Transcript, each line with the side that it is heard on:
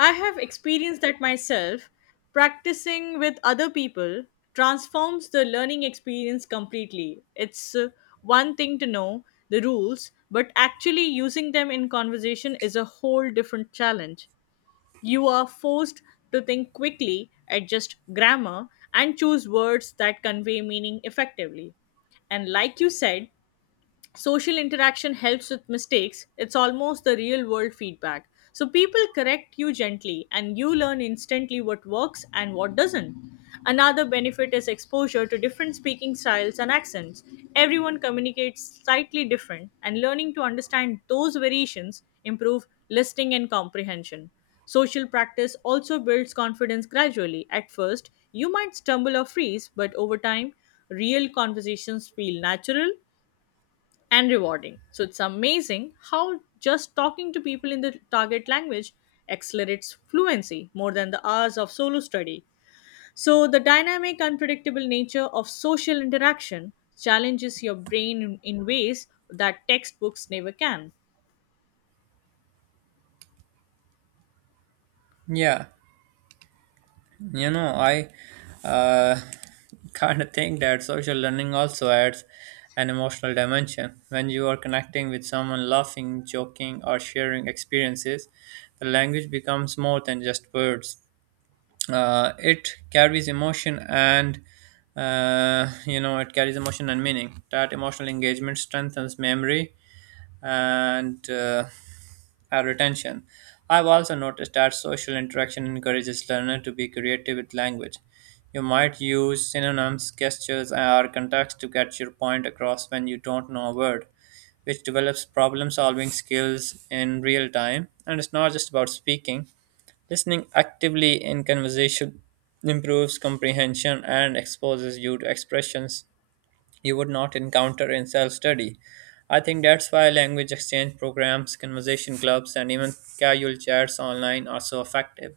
left: I have experienced that myself. Practicing with other people transforms the learning experience completely. It's one thing to know the rules, but actually using them in conversation is a whole different challenge. You are forced to think quickly, adjust grammar, and choose words that convey meaning effectively. And like you said, social interaction helps with mistakes. It's almost the real world feedback, so people correct you gently and you learn instantly what works and what doesn't. Another benefit is exposure to different speaking styles and accents. Everyone communicates slightly different, and learning to understand those variations improve listening and comprehension. Social practice also builds confidence gradually. At first, you might stumble or freeze, but over time, real conversations feel natural and rewarding. So it's amazing how just talking to people in the target language accelerates fluency more than the hours of solo study. So the dynamic, unpredictable nature of social interaction challenges your brain in ways that textbooks never can.
right: Yeah, I uh, kind of think that social learning also adds an emotional dimension. When you are connecting with someone, laughing, joking, or sharing experiences, the language becomes more than just words. It carries emotion and it carries emotion and meaning. That emotional engagement strengthens memory and retention. I've also noticed that social interaction encourages learners to be creative with language. You might use synonyms, gestures, or context to get your point across when you don't know a word, which develops problem solving skills in real time. And it's not just about speaking, listening actively in conversation improves comprehension and exposes you to expressions you would not encounter in self study. I think that's why language exchange programs, conversation clubs, and even casual chats online are so effective.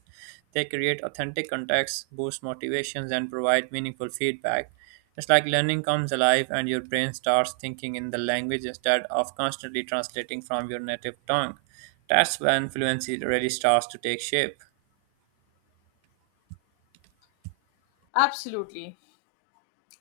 right: They create authentic contacts, boost motivations, and provide meaningful feedback. It's like learning comes alive and your brain starts thinking in the language instead of constantly translating from your native tongue. That's when fluency really starts to take shape.
left: Absolutely.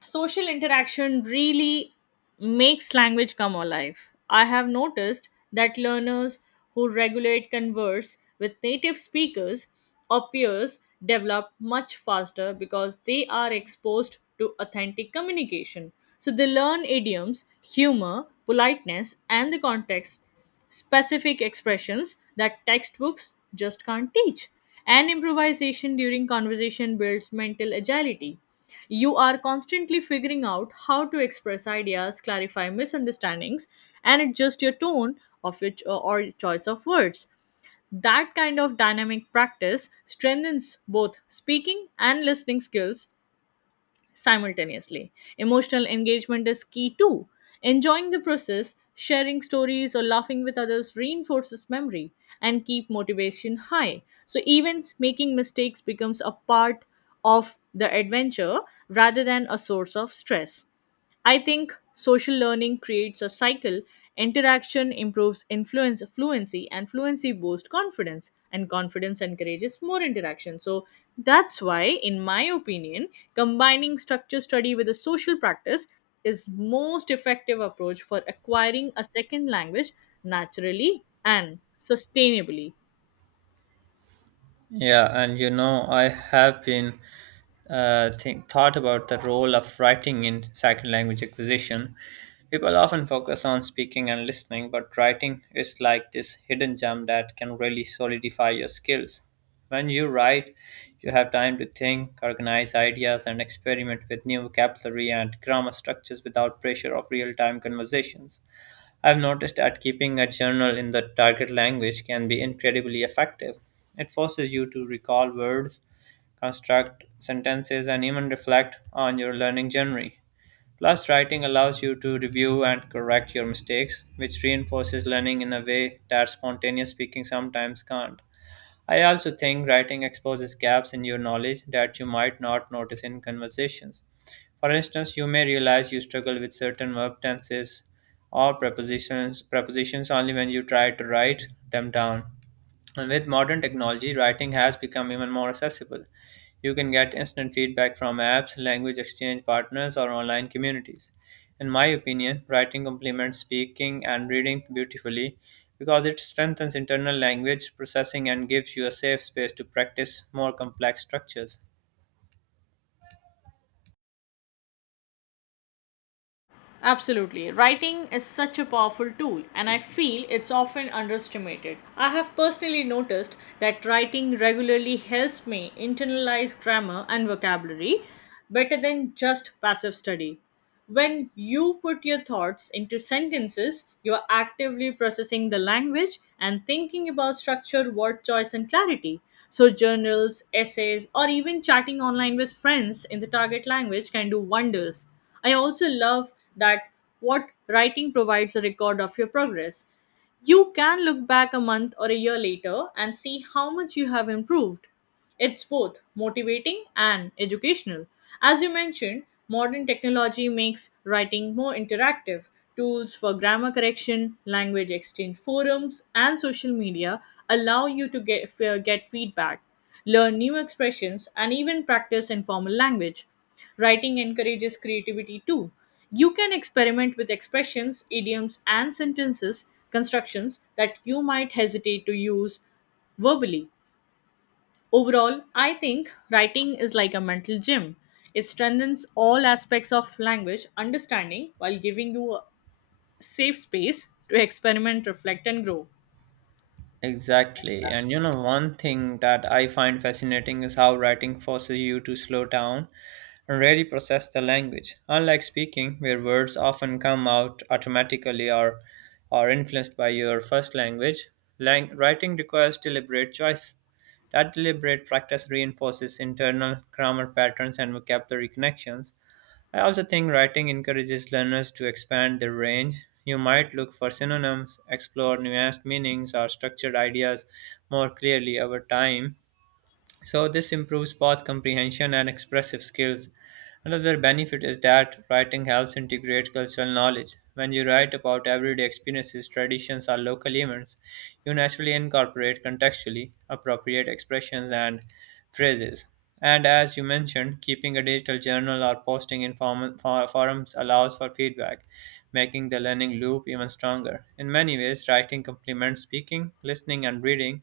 left: Social interaction really makes language come alive. I have noticed that learners who regulate converse with native speakers or peers develop much faster because they are exposed to authentic communication. So they learn idioms, humor, politeness, and the context specific expressions that textbooks just can't teach. And improvisation during conversation builds mental agility. You are constantly figuring out how to express ideas, clarify misunderstandings, and adjust your tone of your cho- or choice of words. That kind of dynamic practice strengthens both speaking and listening skills simultaneously. Emotional engagement is key too. Enjoying the process, sharing stories, or laughing with others reinforces memory and keep motivation high. So even making mistakes becomes a part of the adventure rather than a source of stress. I think social learning creates a cycle. Interaction improves influence fluency, and fluency boosts confidence, and confidence encourages more interaction. So that's why, in my opinion, combining structure study with a social practice is most effective approach for acquiring a second language naturally and sustainably.
right: Yeah, and I have been thought about the role of writing in second language acquisition. People often focus on speaking and listening, but writing is like this hidden gem that can really solidify your skills. When you write, you have time to think, organize ideas, and experiment with new vocabulary and grammar structures without pressure of real time conversations. I've noticed that keeping a journal in the target language can be incredibly effective. It forces you to recall words, construct sentences, and even reflect on your learning journey. Plus, writing allows you to review and correct your mistakes, which reinforces learning in a way that spontaneous speaking sometimes can't. I also think writing exposes gaps in your knowledge that you might not notice in conversations. For instance, you may realize you struggle with certain verb tenses or prepositions only when you try to write them down. And with modern technology, writing has become even more accessible. You can get instant feedback from apps, language exchange partners, or online communities. In my opinion, writing complements speaking and reading beautifully because it strengthens internal language processing and gives you a safe space to practice more complex structures.
left: Absolutely. Writing is such a powerful tool, and I feel it's often underestimated. I have personally noticed that writing regularly helps me internalize grammar and vocabulary better than just passive study. When you put your thoughts into sentences, you are actively processing the language and thinking about structure, word choice, and clarity. So, journals, essays, or even chatting online with friends in the target language can do wonders. I also love that what writing provides a record of your progress. You can look back a month or a year later and see how much you have improved. It's both motivating and educational. As you mentioned, modern technology makes writing more interactive. Tools for grammar correction, language exchange forums, and social media allow you to get feedback, learn new expressions, and even practice informal language. Writing encourages creativity too. You can experiment with expressions, idioms, and sentences constructions that you might hesitate to use verbally. Overall, I think writing is like a mental gym. It strengthens all aspects of language understanding while giving you a safe space to experiment, reflect, and grow.
right: Exactly. One thing that I find fascinating is how writing forces you to slow down and really process the language. Unlike speaking, where words often come out automatically or are influenced by your first language, writing requires deliberate choice. That deliberate practice reinforces internal grammar patterns and vocabulary connections. I also think writing encourages learners to expand their range. You might look for synonyms, explore nuanced meanings, or structured ideas more clearly over time. So this improves both comprehension and expressive skills. Another benefit is that writing helps integrate cultural knowledge. When you write about everyday experiences, traditions, or local events, you naturally incorporate contextually appropriate expressions and phrases. And as you mentioned, keeping a digital journal or posting in forums allows for feedback, making the learning loop even stronger. In many ways, writing complements speaking, listening, and reading.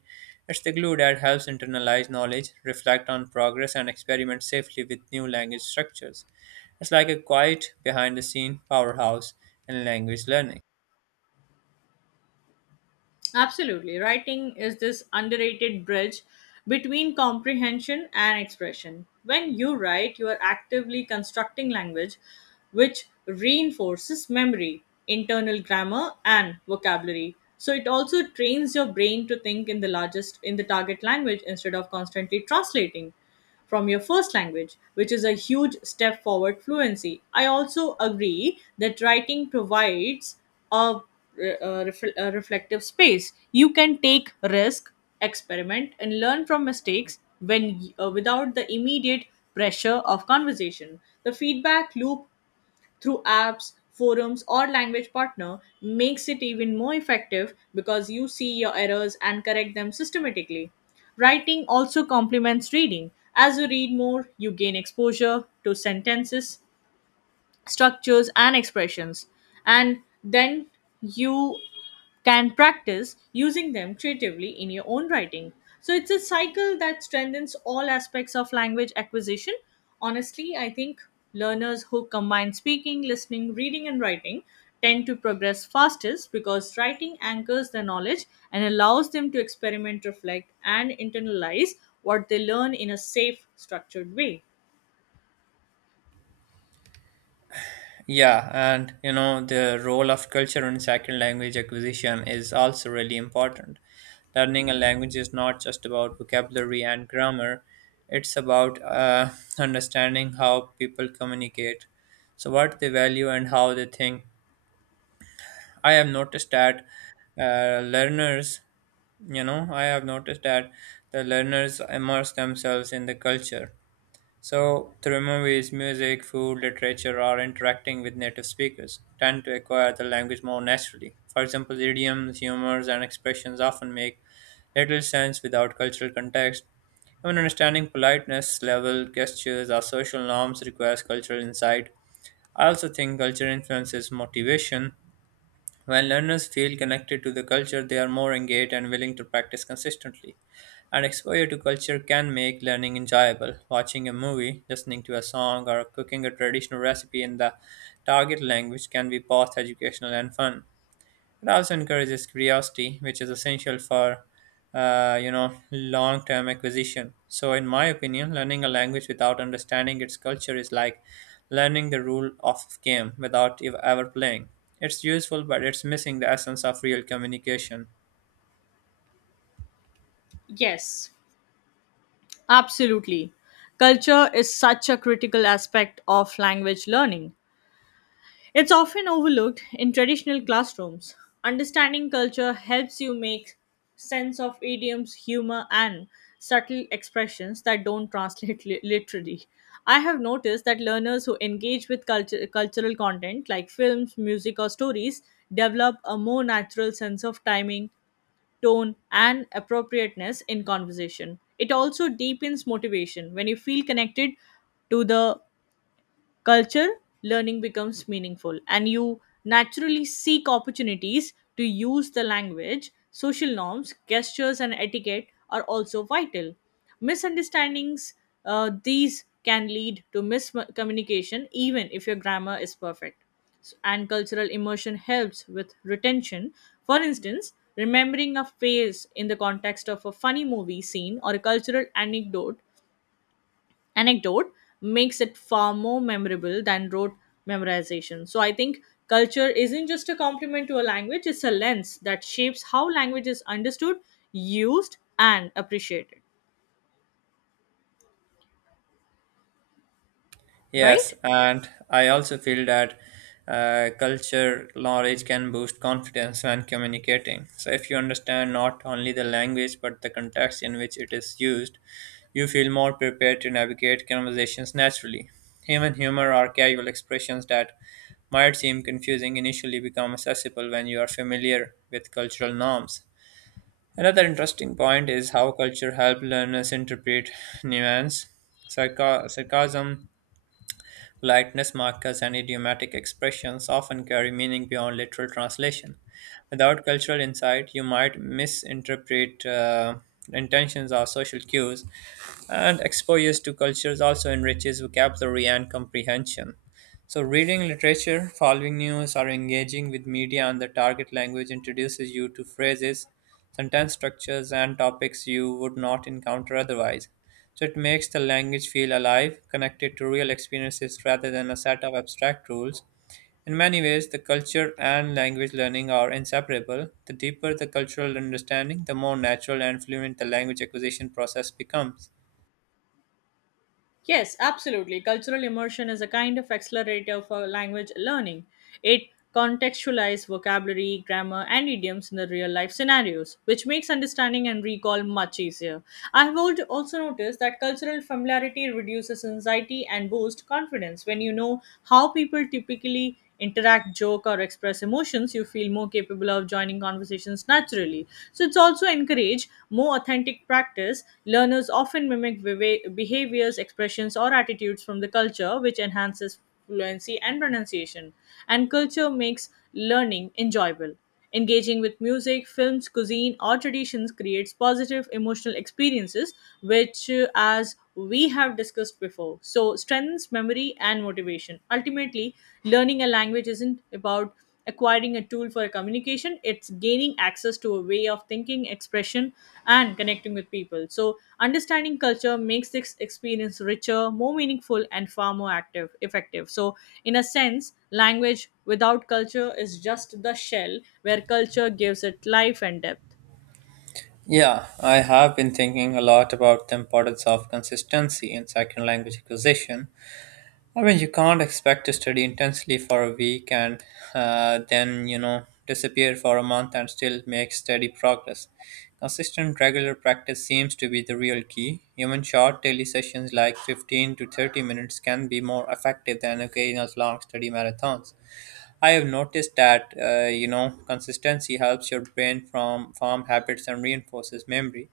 right: It's the glue that helps internalize knowledge, reflect on progress, and experiment safely with new language structures. It's like a quiet, behind the scene powerhouse in language learning.
left: Absolutely. Writing is this underrated bridge between comprehension and expression. When you write, you are actively constructing language, which reinforces memory, internal grammar, and vocabulary. So it also trains your brain to think in the largest in the target language instead of constantly translating from your first language, which is a huge step forward fluency. I also agree that writing provides a, a reflective space. You can take risk, experiment, and learn from mistakes when without the immediate pressure of conversation. The feedback loop through apps, forums, or language partner makes it even more effective because you see your errors and correct them systematically. Writing also complements reading. As you read more, you gain exposure to sentences structures and expressions, and then you can practice using them creatively in your own writing. So it's a cycle that strengthens all aspects of language acquisition. Honestly, I think learners who combine speaking, listening, reading, and writing tend to progress fastest because writing anchors their knowledge and allows them to experiment, reflect, and internalize what they learn in a safe, structured way.
right: Yeah, and the role of culture in second language acquisition is also really important. Learning a language is not just about vocabulary and grammar, it's about understanding how people communicate, so what they value and how they think. I have noticed that uh, learners, I have noticed that the learners immerse themselves in the culture. So, through movies, music, food, literature, or interacting with native speakers, tend to acquire the language more naturally. For example, idioms, humors, and expressions often make little sense without cultural context. Even understanding politeness, level, gestures, or social norms requires cultural insight. I also think culture influences motivation when learners feel connected to the culture, they are more engaged and willing to practice consistently. And exposure to culture can make learning enjoyable. Watching a movie, listening to a song, or cooking a traditional recipe in the target language can be both educational and fun. It also encourages curiosity, which is essential for long-term acquisition. So, in my opinion, learning a language without understanding its culture is like learning the rule of game without ever playing. It's useful, but it's missing the essence of real communication.
left: Yes. Absolutely. Culture is such a critical aspect of language learning. It's often overlooked in traditional classrooms. Understanding culture helps you make sense of idioms, humor, and subtle expressions that don't translate literally. I have noticed that learners who engage with culture, cultural content like films, music, or stories develop a more natural sense of timing, tone, and appropriateness in conversation. It also deepens motivation. When you feel connected to the culture, learning becomes meaningful, and you naturally seek opportunities to use the language. Social norms, gestures, and etiquette are also vital. Misunderstandings, these can lead to miscommunication, even if your grammar is perfect. And cultural immersion helps with retention. For instance, remembering a face in the context of a funny movie scene or a cultural anecdote makes it far more memorable than rote memorization. So I think culture isn't just a complement to a language, it's a lens that shapes how language is understood, used, and appreciated.
right: Yes,
left: Right?
right: and I also feel that culture knowledge can boost confidence when communicating. So, if you understand not only the language but the context in which it is used, you feel more prepared to navigate conversations naturally. Human humor or casual expressions that might seem confusing initially become accessible when you are familiar with cultural norms. Another interesting point is how culture helps learners interpret nuance. Sarcasm, politeness markers, and idiomatic expressions often carry meaning beyond literal translation. Without cultural insight, you might misinterpret intentions or social cues, and exposure to cultures also enriches vocabulary and comprehension. So, reading literature, following news, or engaging with media on the target language introduces you to phrases, sentence structures, and topics you would not encounter otherwise. So it makes the language feel alive, connected to real experiences rather than a set of abstract rules. In many ways, the culture and language learning are inseparable. The deeper the cultural understanding, the more natural and fluent the language acquisition process becomes.
left: Yes, absolutely. Cultural immersion is a kind of accelerator for language learning. It contextualizes vocabulary, grammar, and idioms in the real life scenarios, which makes understanding and recall much easier. I have also noticed that cultural familiarity reduces anxiety and boosts confidence. When you know how people typically interact, joke, or express emotions, you feel more capable of joining conversations naturally. So it's also encourage more authentic practice. Learners often mimic behaviors, expressions, or attitudes from the culture, which enhances fluency and pronunciation. And culture makes learning enjoyable. Engaging with music, films, cuisine, or traditions creates positive emotional experiences, which, as we have discussed before, so strengthens memory and motivation. Ultimately, learning a language isn't about acquiring a tool for communication, it's gaining access to a way of thinking, expression, and connecting with people. So, understanding culture makes this experience richer, more meaningful, and far more active, effective. So, in a sense, language without culture is just the shell where culture gives it life and depth.
right: Yeah, I have been thinking a lot about the importance of consistency in second language acquisition. I mean, you can't expect to study intensely for a week and then, you know, disappear for a month and still make steady progress. Consistent regular practice seems to be the real key. Even short daily sessions like 15 to 30 minutes can be more effective than occasional long study marathons. I have noticed that consistency helps your brain from form habits and reinforces memory.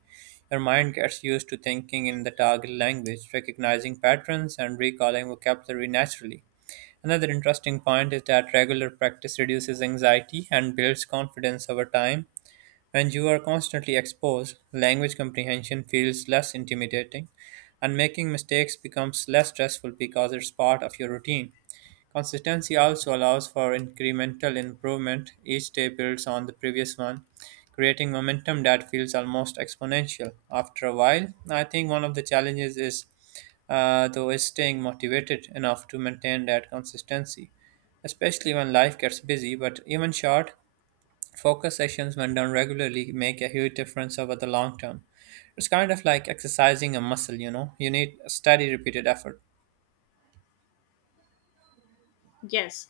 right: Your mind gets used to thinking in the target language, recognizing patterns, and recalling vocabulary naturally. Another interesting point is that regular practice reduces anxiety and builds confidence over time. When you are constantly exposed, language comprehension feels less intimidating, and making mistakes becomes less stressful because it's part of your routine. Consistency also allows for incremental improvement. Each day builds on the previous one, creating momentum that feels almost exponential. After a while, I think one of the challenges is, though, is staying motivated enough to maintain that consistency, especially when life gets busy. But even short, focus sessions, when done regularly, make a huge difference over the long term. It's kind of like exercising a muscle, you know, you need a steady, repeated effort.
left: Yes,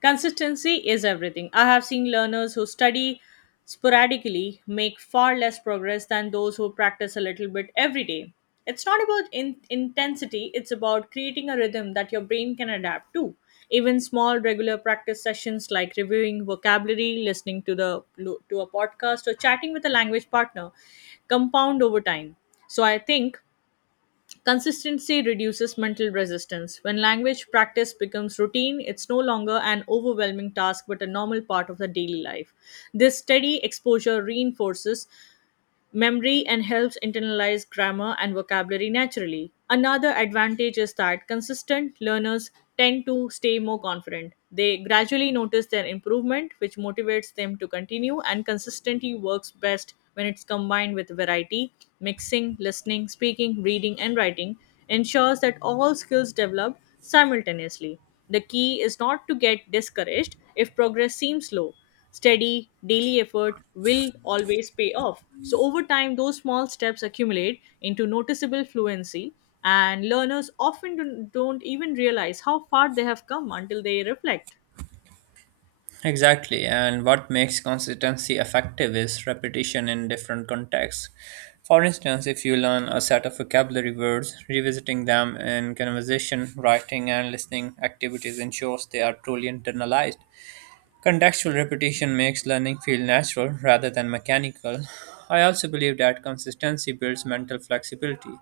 left: consistency is everything. I have seen learners who study sporadically make far less progress than those who practice a little bit every day. It's not about intensity, it's about creating a rhythm that your brain can adapt to. Even small regular practice sessions like reviewing vocabulary, listening to a podcast or chatting with a language partner compound over time. So I think consistency reduces mental resistance. When language practice becomes routine, it's no longer an overwhelming task but a normal part of the daily life. This steady exposure reinforces memory and helps internalize grammar and vocabulary naturally. Another advantage is that consistent learners tend to stay more confident. They gradually notice their improvement, which motivates them to continue, and consistency works best when it's combined with variety. Mixing, listening, speaking, reading, and writing ensures that all skills develop simultaneously. The key is not to get discouraged if progress seems slow. Steady, daily effort will always pay off. So, over time, those small steps accumulate into noticeable fluency, and learners often don't even realize how far they have come until they reflect.
right: Exactly, and what makes consistency effective is repetition in different contexts. For instance, if you learn a set of vocabulary words, revisiting them in conversation, writing, and listening activities ensures they are truly internalized. Contextual repetition makes learning feel natural rather than mechanical. I also believe that consistency builds mental flexibility.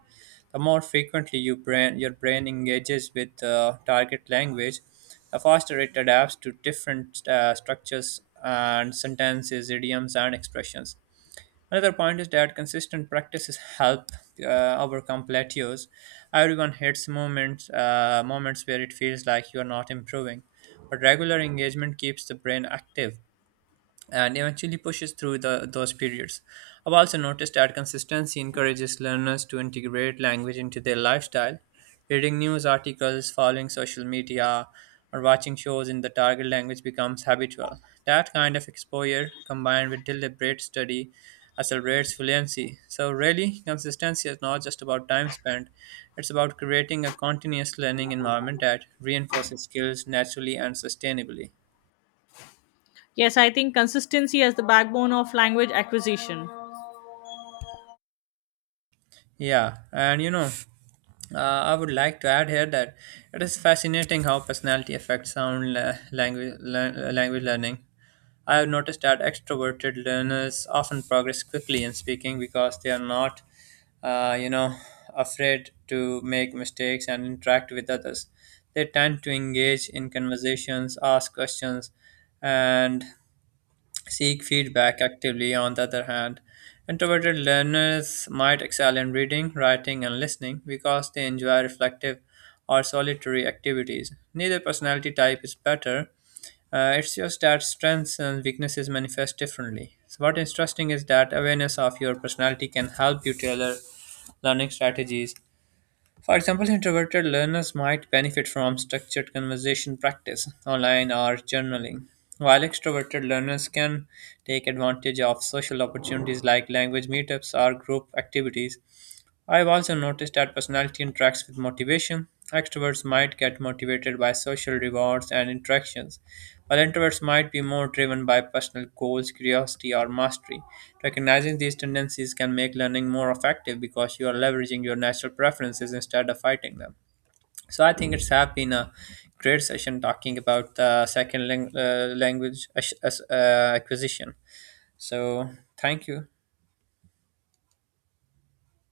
right: The more frequently your brain engages with the target language, the faster it adapts to different structures and sentences, idioms, and expressions. Another point is that consistent practices help overcome plateaus. Everyone hits moments where it feels like you are not improving, but regular engagement keeps the brain active and eventually pushes through those periods. I've also noticed that consistency encourages learners to integrate language into their lifestyle. Reading news articles, following social media, or watching shows in the target language becomes habitual. That kind of exposure, combined with deliberate study, accelerates fluency. So, really, consistency is not just about time spent, it's about creating a continuous learning environment that reinforces skills naturally and sustainably.
left: Yes, I think consistency as the backbone of language acquisition.
right: Yeah, and you know, I would like to add here that it is fascinating how personality affects sound la- language lear- language learning. I have noticed that extroverted learners often progress quickly in speaking because they are not, uh, you know, afraid to make mistakes and interact with others. They tend to engage in conversations, ask questions, and seek feedback actively, on the other hand. Introverted learners might excel in reading, writing, and listening because they enjoy reflective or solitary activities. Neither personality type is better. It's just that strengths and weaknesses manifest differently. So, what interesting is that awareness of your personality can help you tailor learning strategies for example, introverted learners might benefit from structured conversation practice, online or journaling, while extroverted learners can take advantage of social opportunities like language meetups or group activities. I've also noticed that personality interacts with motivation. Extroverts might get motivated by social rewards and interactions, while introverts might be more driven by personal goals, curiosity, or mastery, recognizing these tendencies can make learning more effective because you are leveraging your natural preferences instead of fighting them. So I think it's have been a great session talking about the second language acquisition. So thank you.